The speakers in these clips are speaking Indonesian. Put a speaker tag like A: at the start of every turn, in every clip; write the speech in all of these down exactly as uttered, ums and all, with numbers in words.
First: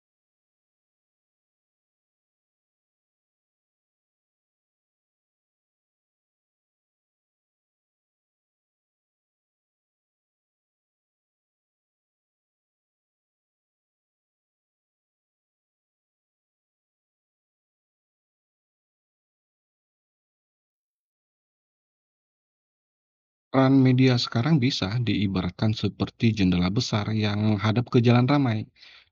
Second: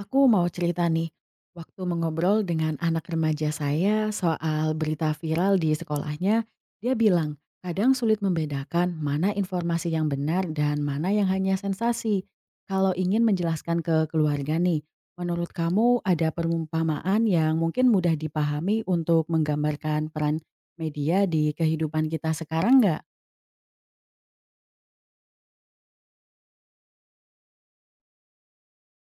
A: Aku mau cerita nih, waktu mengobrol dengan anak remaja saya soal berita viral di sekolahnya, dia bilang kadang sulit membedakan mana informasi yang benar dan mana yang hanya sensasi. Kalau ingin menjelaskan ke keluarga nih, menurut kamu ada perumpamaan yang mungkin mudah dipahami untuk menggambarkan peran media di kehidupan kita sekarang nggak?
B: Peran media sekarang bisa diibaratkan seperti jendela besar yang menghadap ke jalan ramai.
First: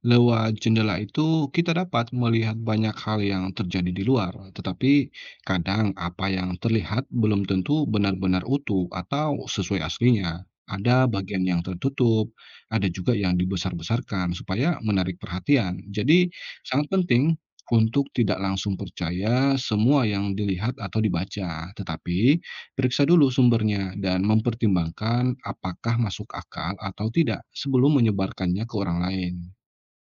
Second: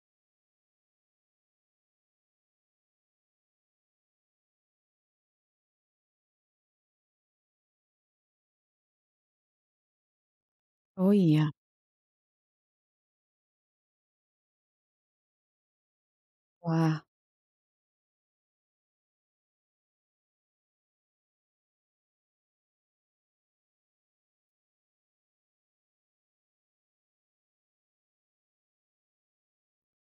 B: Lewat jendela itu, kita dapat melihat banyak hal yang terjadi di luar, tetapi kadang apa yang terlihat belum tentu benar-benar utuh atau sesuai aslinya. Ada
A: Oh
B: bagian
A: iya,
B: yang tertutup, ada juga yang dibesar-besarkan supaya menarik perhatian. Jadi, sangat
A: wah.
B: penting untuk tidak langsung percaya semua yang dilihat atau dibaca, tetapi periksa dulu sumbernya dan mempertimbangkan apakah masuk akal atau tidak sebelum menyebarkannya ke orang lain.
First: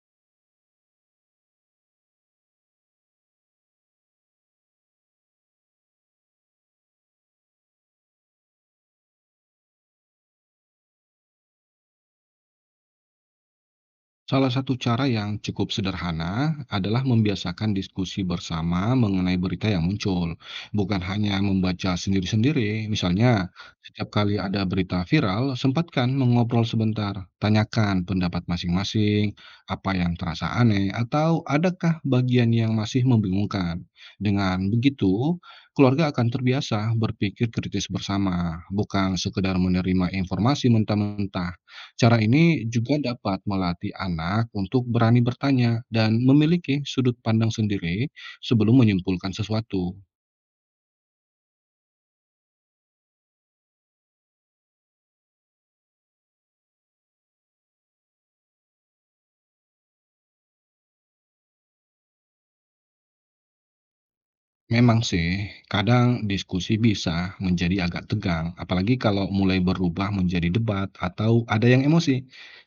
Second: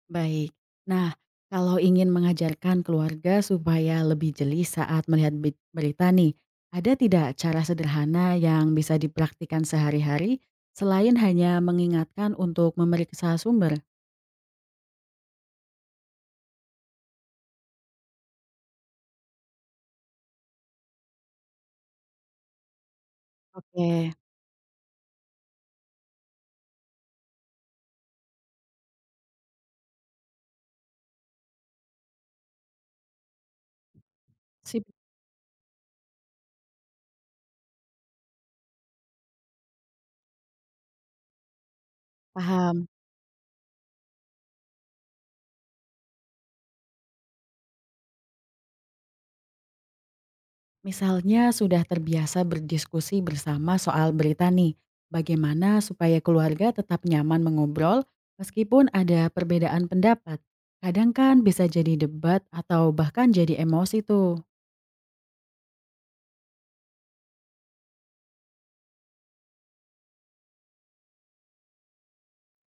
A: Baik. Nah, kalau ingin mengajarkan keluarga supaya lebih jeli saat melihat be- berita nih, ada tidak cara sederhana yang bisa dipraktikkan sehari-hari selain hanya mengingatkan untuk memeriksa sumber?
B: Salah satu cara yang cukup sederhana adalah membiasakan diskusi bersama mengenai berita yang muncul, bukan hanya membaca sendiri-sendiri. Misalnya, setiap
A: Oke,
B: kali ada berita viral, sempatkan mengobrol sebentar, tanyakan pendapat masing-masing, apa yang terasa aneh, atau adakah bagian yang masih membingungkan. Dengan
A: sip.
B: begitu, keluarga akan terbiasa berpikir kritis bersama, bukan sekedar menerima informasi mentah-mentah. Cara ini
A: Paham.
B: juga dapat melatih anak untuk berani bertanya dan memiliki sudut pandang sendiri sebelum menyimpulkan sesuatu.
A: Misalnya sudah terbiasa berdiskusi bersama soal berita nih, bagaimana supaya keluarga tetap nyaman mengobrol meskipun ada perbedaan pendapat? Kadang kan bisa jadi debat atau bahkan jadi emosi tuh.
B: Memang sih, kadang diskusi bisa menjadi agak tegang, apalagi kalau mulai berubah menjadi debat atau ada yang emosi.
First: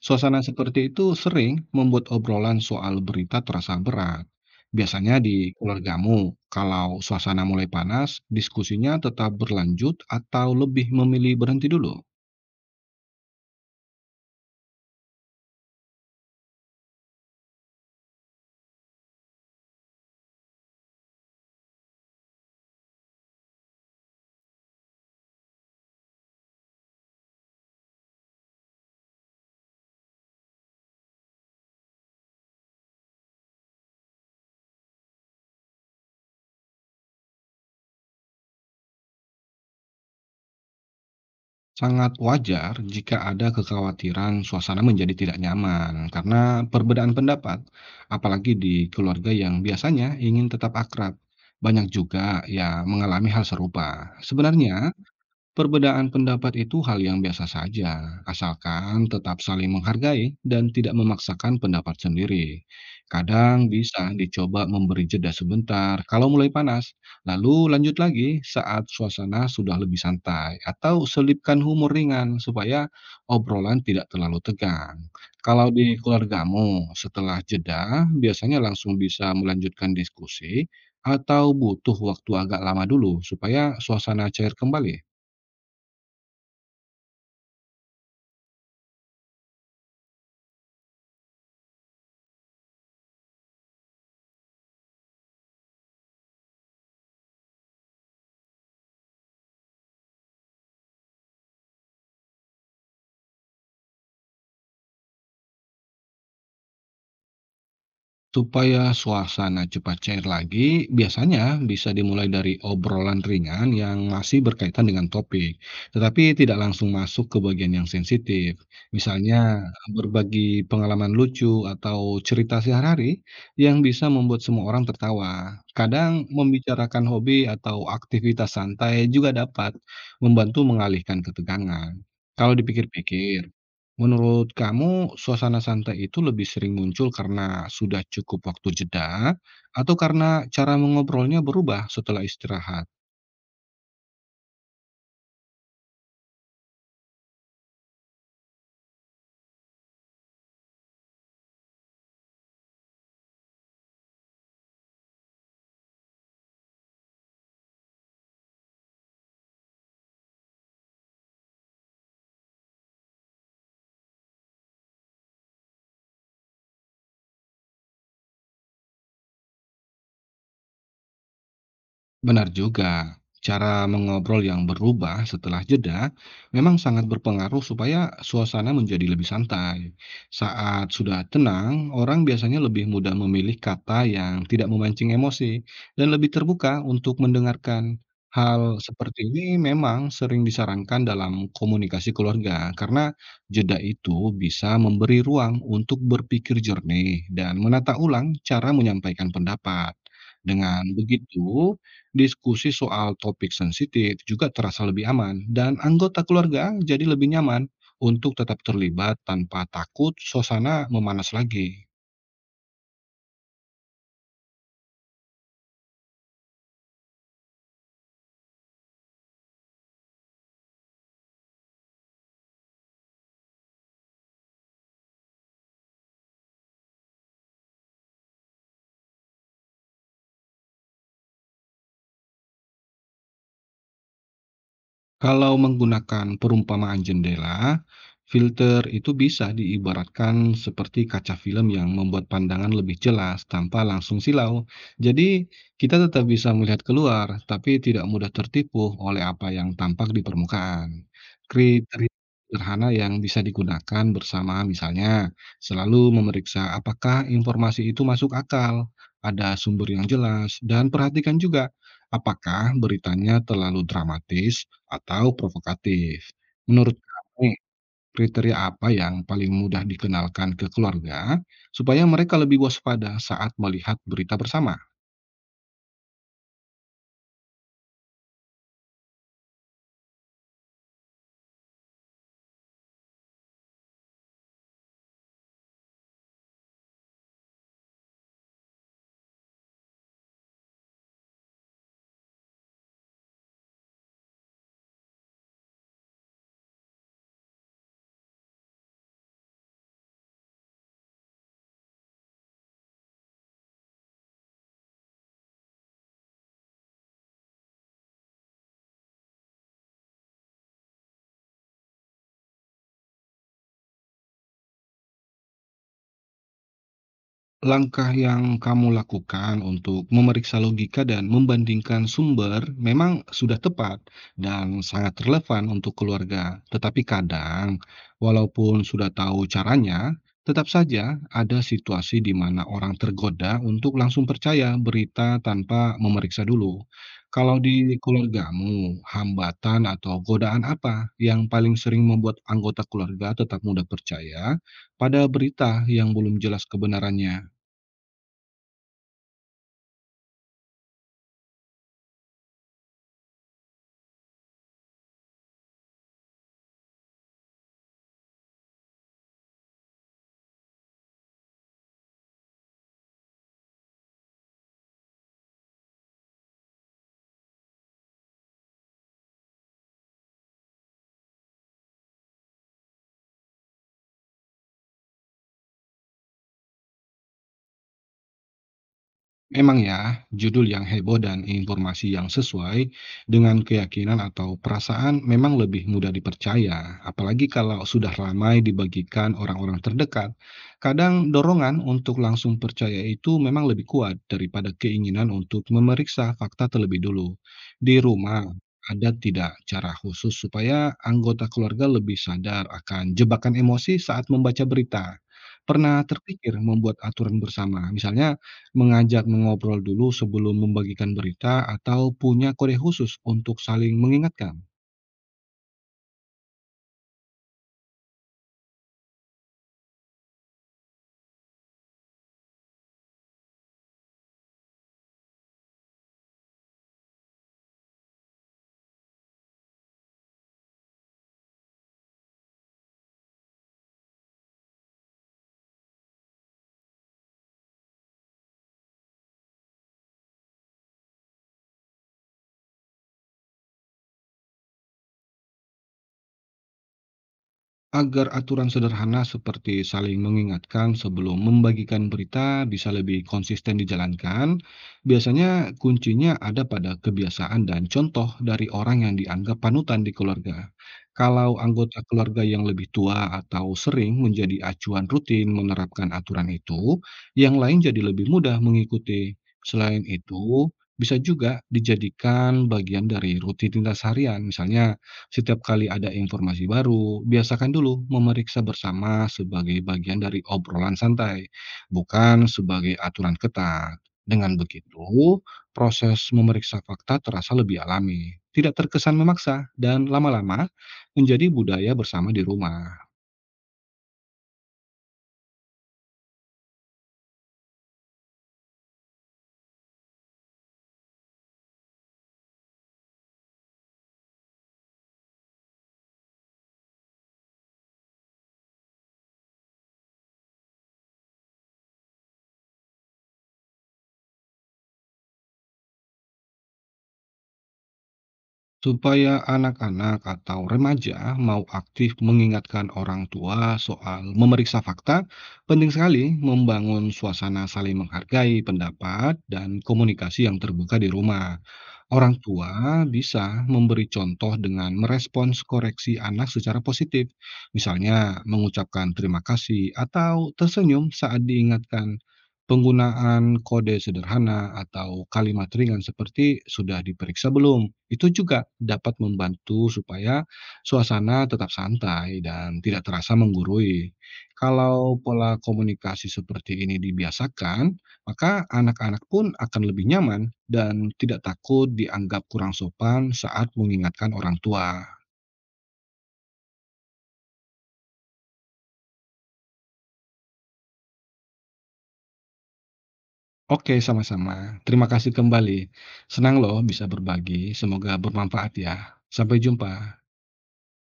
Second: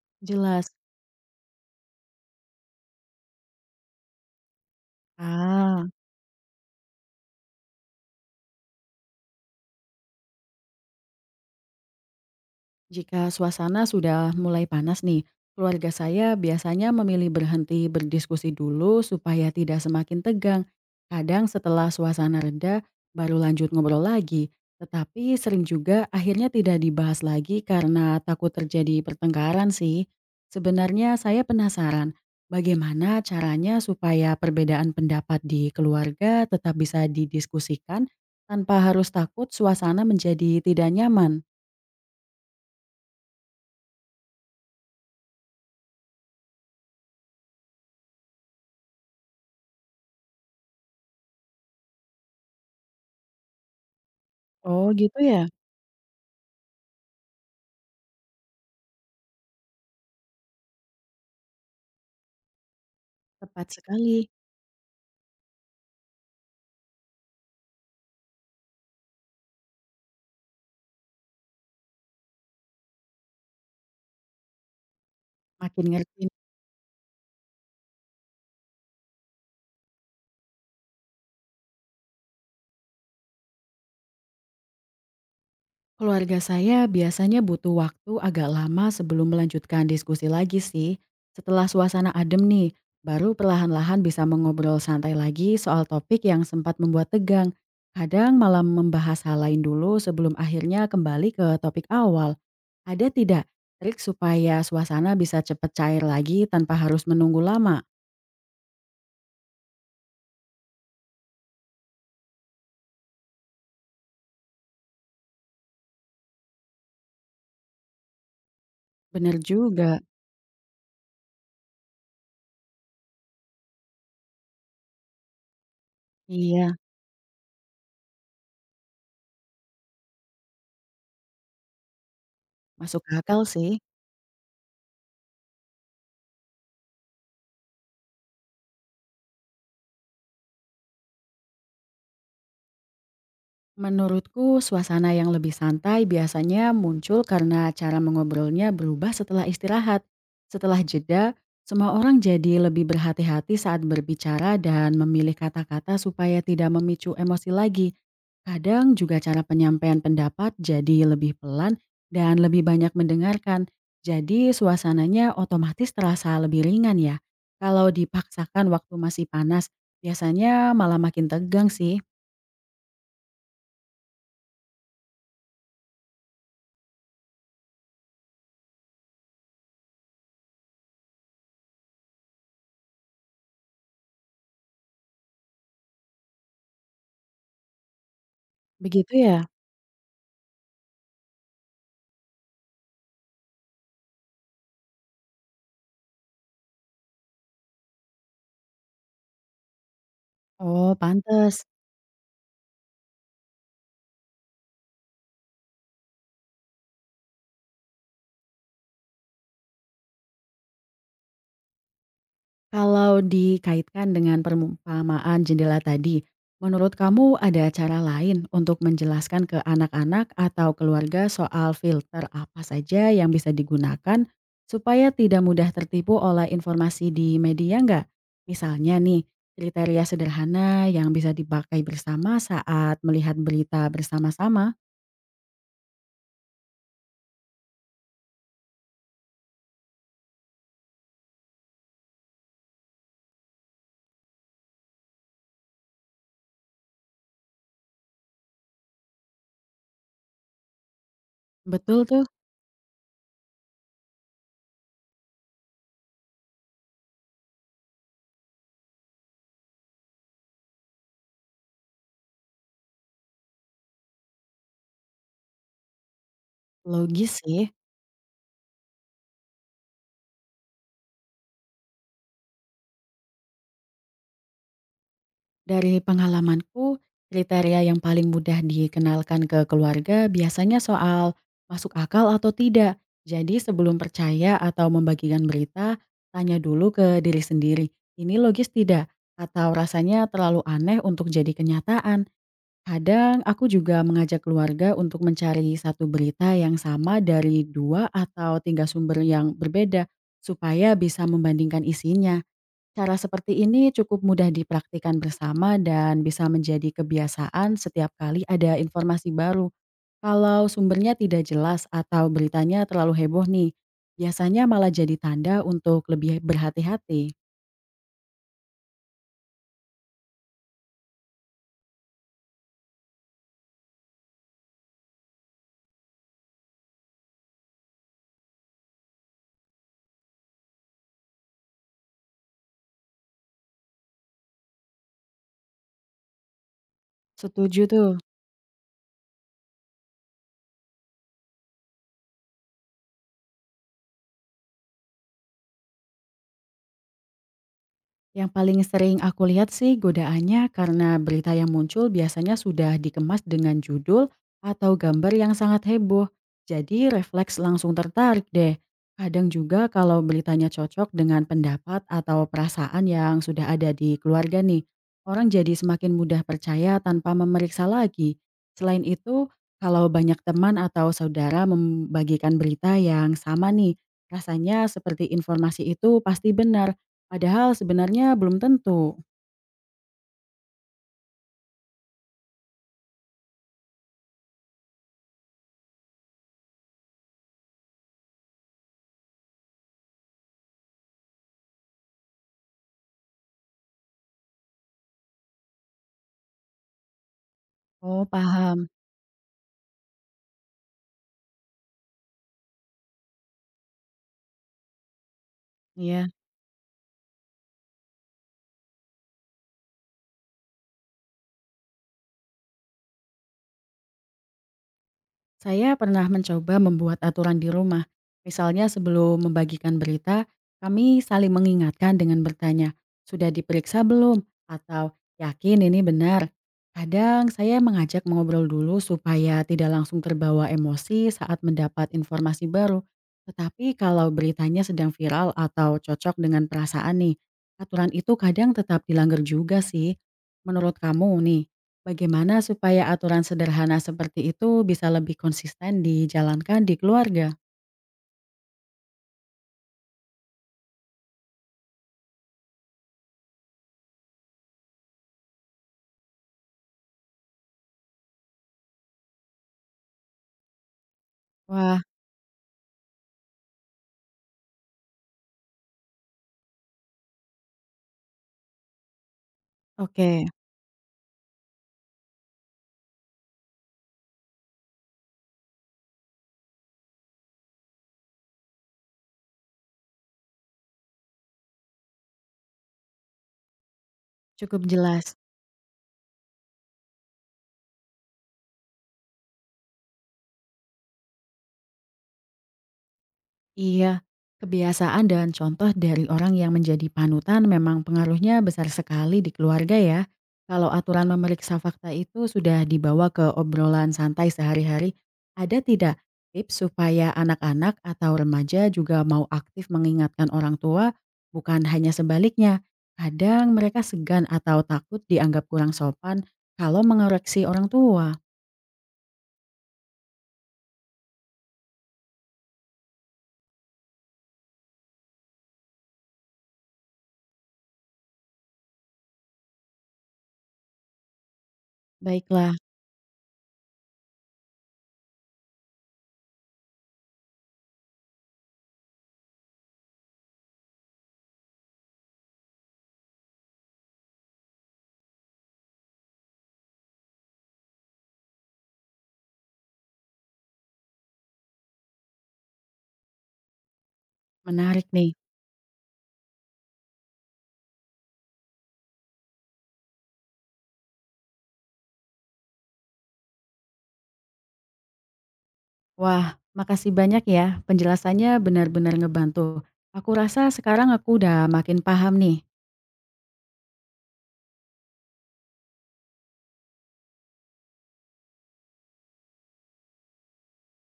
B: Suasana
A: Jelas.
B: seperti itu sering membuat obrolan soal berita terasa berat. Biasanya di
A: Ah.
B: keluargamu, kalau suasana mulai panas, diskusinya tetap berlanjut atau lebih memilih berhenti dulu?
A: Jika suasana sudah mulai panas nih, keluarga saya biasanya memilih berhenti berdiskusi dulu supaya tidak semakin tegang. Kadang setelah suasana reda, baru lanjut ngobrol lagi. Tetapi sering juga akhirnya tidak dibahas lagi karena takut terjadi pertengkaran sih. Sebenarnya saya penasaran, bagaimana caranya supaya perbedaan pendapat di keluarga tetap bisa didiskusikan tanpa harus takut suasana menjadi tidak nyaman.
B: Sangat wajar jika ada kekhawatiran suasana menjadi tidak nyaman karena perbedaan pendapat, apalagi di keluarga yang biasanya ingin tetap akrab. Banyak juga yang mengalami hal serupa.
A: Oh
B: Sebenarnya,
A: gitu ya.
B: perbedaan pendapat itu hal yang biasa saja, asalkan tetap saling menghargai dan tidak memaksakan pendapat sendiri. Kadang
A: Tepat
B: bisa
A: sekali.
B: dicoba memberi jeda sebentar kalau mulai panas, lalu lanjut lagi saat suasana sudah lebih santai, atau selipkan humor ringan supaya obrolan tidak terlalu tegang. Kalau
A: Makin
B: di
A: ngerti.
B: keluargamu, setelah jeda biasanya langsung bisa melanjutkan diskusi atau butuh waktu agak lama dulu supaya suasana cair kembali?
A: Keluarga saya biasanya butuh waktu agak lama sebelum melanjutkan diskusi lagi sih. Setelah suasana adem nih, baru perlahan-lahan bisa mengobrol santai lagi soal topik yang sempat membuat tegang. Kadang malah membahas hal lain dulu sebelum akhirnya kembali ke topik awal. Ada tidak trik supaya suasana bisa cepat cair lagi tanpa harus menunggu lama?
B: Supaya suasana cepat cair lagi, biasanya bisa dimulai dari obrolan ringan yang masih berkaitan dengan topik, tetapi tidak langsung masuk ke bagian yang sensitif.
A: Bener
B: Misalnya,
A: juga.
B: berbagi pengalaman lucu atau cerita sehari-hari yang bisa membuat semua orang tertawa. Kadang
A: Iya,
B: membicarakan hobi atau aktivitas santai juga dapat membantu mengalihkan ketegangan. Kalau
A: masuk akal
B: dipikir-pikir,
A: sih.
B: menurut kamu, suasana santai itu lebih sering muncul karena sudah cukup waktu jeda atau karena cara mengobrolnya berubah setelah istirahat?
A: Menurutku, suasana yang lebih santai biasanya muncul karena cara mengobrolnya berubah setelah istirahat. Setelah jeda, semua orang jadi lebih berhati-hati saat berbicara dan memilih kata-kata supaya tidak memicu emosi lagi. Kadang juga cara penyampaian pendapat jadi lebih pelan dan lebih banyak mendengarkan. Jadi suasananya otomatis terasa lebih ringan ya. Kalau dipaksakan waktu masih panas, biasanya malah makin tegang sih.
B: Benar juga, cara mengobrol yang berubah setelah jeda memang sangat berpengaruh supaya suasana menjadi lebih santai. Saat sudah tenang, orang biasanya lebih mudah memilih kata yang tidak memancing emosi dan lebih terbuka untuk mendengarkan. Hal
A: Begitu
B: seperti
A: ya?
B: ini memang sering disarankan dalam komunikasi keluarga karena jeda itu bisa memberi ruang untuk berpikir jernih dan menata ulang cara menyampaikan pendapat. Dengan
A: Oh, pantes.
B: begitu, diskusi soal topik sensitif juga terasa lebih aman dan anggota keluarga jadi lebih nyaman untuk tetap terlibat tanpa takut suasana memanas lagi.
A: Kalau dikaitkan dengan perumpamaan jendela tadi, menurut kamu ada cara lain untuk menjelaskan ke anak-anak atau keluarga soal filter apa saja yang bisa digunakan supaya tidak mudah tertipu oleh informasi di media nggak? Misalnya nih, kriteria sederhana yang bisa dipakai bersama saat melihat berita bersama-sama.
B: Kalau menggunakan perumpamaan jendela, filter itu bisa diibaratkan seperti kaca film yang membuat pandangan lebih jelas tanpa langsung silau. Jadi, kita tetap bisa melihat keluar, tapi tidak mudah tertipu oleh apa yang tampak di permukaan.
A: Betul
B: Kriteria
A: tuh,
B: sederhana yang bisa digunakan bersama misalnya selalu memeriksa apakah informasi itu masuk akal, ada sumber yang jelas, dan perhatikan juga apakah beritanya terlalu dramatis atau provokatif. Menurut
A: logis
B: kamu,
A: sih.
B: kriteria apa yang paling mudah dikenalkan ke keluarga supaya mereka lebih waspada saat melihat berita bersama?
A: Dari pengalamanku, kriteria yang paling mudah dikenalkan ke keluarga biasanya soal masuk akal atau tidak. Jadi sebelum percaya atau membagikan berita, tanya dulu ke diri sendiri, ini logis tidak? Atau rasanya terlalu aneh untuk jadi kenyataan. Kadang aku juga mengajak keluarga untuk mencari satu berita yang sama dari dua atau tiga sumber yang berbeda supaya bisa membandingkan isinya. Cara seperti ini cukup mudah dipraktikkan bersama dan bisa menjadi kebiasaan setiap kali ada informasi baru. Kalau sumbernya tidak jelas atau beritanya terlalu heboh nih, biasanya malah jadi tanda untuk lebih berhati-hati.
B: Langkah yang kamu lakukan untuk memeriksa logika dan membandingkan sumber memang sudah tepat dan sangat relevan untuk keluarga. Tetapi kadang, walaupun sudah tahu caranya, tetap saja ada situasi di mana orang tergoda untuk langsung percaya berita tanpa memeriksa dulu. Kalau
A: Setuju
B: di
A: tuh.
B: keluargamu, hambatan atau godaan apa yang paling sering membuat anggota keluarga tetap mudah percaya pada berita yang belum jelas kebenarannya?
A: Yang paling sering aku lihat sih godaannya karena berita yang muncul biasanya sudah dikemas dengan judul atau gambar yang sangat heboh. Jadi refleks langsung tertarik deh. Kadang juga kalau beritanya cocok dengan pendapat atau perasaan yang sudah ada di keluarga nih, orang jadi semakin mudah percaya tanpa memeriksa lagi. Selain itu, kalau banyak teman atau saudara membagikan berita yang sama nih, rasanya seperti informasi itu pasti benar. Padahal sebenarnya belum tentu.
B: Memang ya, judul yang heboh dan informasi yang sesuai dengan keyakinan atau perasaan memang lebih mudah dipercaya, apalagi kalau sudah ramai dibagikan orang-orang terdekat. Kadang dorongan untuk langsung percaya itu memang lebih kuat daripada keinginan untuk memeriksa fakta terlebih dulu. Di
A: Oh,
B: rumah,
A: paham.
B: ada tidak cara khusus supaya anggota keluarga lebih sadar akan jebakan emosi saat membaca berita? Pernah
A: Iya.
B: terpikir membuat aturan bersama, misalnya mengajak mengobrol dulu sebelum membagikan berita atau punya kode khusus untuk saling mengingatkan?
A: Saya pernah mencoba membuat aturan di rumah. Misalnya sebelum membagikan berita, kami saling mengingatkan dengan bertanya, sudah diperiksa belum? Atau yakin ini benar? Kadang saya mengajak mengobrol dulu supaya tidak langsung terbawa emosi saat mendapat informasi baru. Tetapi kalau beritanya sedang viral atau cocok dengan perasaan nih, aturan itu kadang tetap dilanggar juga sih. Menurut kamu nih, bagaimana supaya aturan sederhana seperti itu bisa lebih konsisten dijalankan di keluarga?
B: Agar aturan sederhana seperti saling mengingatkan sebelum membagikan berita bisa lebih konsisten dijalankan, biasanya kuncinya ada pada kebiasaan dan contoh dari orang yang dianggap panutan di keluarga. Kalau
A: Wah,
B: anggota keluarga yang lebih tua atau sering menjadi acuan rutin menerapkan aturan itu, yang lain jadi lebih mudah mengikuti. Selain
A: oke,
B: itu, bisa juga dijadikan bagian dari rutinitas harian, misalnya setiap kali ada informasi baru, biasakan dulu memeriksa bersama sebagai bagian dari obrolan santai, bukan sebagai aturan ketat. Dengan
A: cukup jelas.
B: begitu, proses memeriksa fakta terasa lebih alami, tidak terkesan memaksa, dan lama-lama menjadi budaya bersama di rumah.
A: Iya, kebiasaan dan contoh dari orang yang menjadi panutan memang pengaruhnya besar sekali di keluarga ya. Kalau aturan memeriksa fakta itu sudah dibawa ke obrolan santai sehari-hari, ada tidak tips supaya anak-anak atau remaja juga mau aktif mengingatkan orang tua, bukan hanya sebaliknya. Kadang mereka segan atau takut dianggap kurang sopan kalau mengoreksi orang tua.
B: Supaya anak-anak atau remaja mau aktif mengingatkan orang tua soal memeriksa fakta, penting sekali membangun suasana saling menghargai pendapat dan komunikasi yang terbuka di rumah. Orang
A: Baiklah,
B: tua bisa memberi contoh dengan merespons koreksi anak secara positif, misalnya mengucapkan terima kasih atau tersenyum saat diingatkan. Penggunaan kode sederhana atau kalimat ringan seperti "sudah diperiksa belum?" itu juga dapat membantu supaya suasana tetap santai dan tidak terasa menggurui.
A: menarik
B: Kalau
A: nih.
B: pola komunikasi seperti ini dibiasakan, maka anak-anak pun akan lebih nyaman dan tidak takut dianggap kurang sopan saat mengingatkan orang tua.
A: Wah, makasih banyak ya. Penjelasannya benar-benar ngebantu. Aku rasa sekarang aku udah makin paham nih.
B: Oke, sama-sama. Terima kasih kembali. Senang loh bisa berbagi, semoga bermanfaat ya. Sampai jumpa.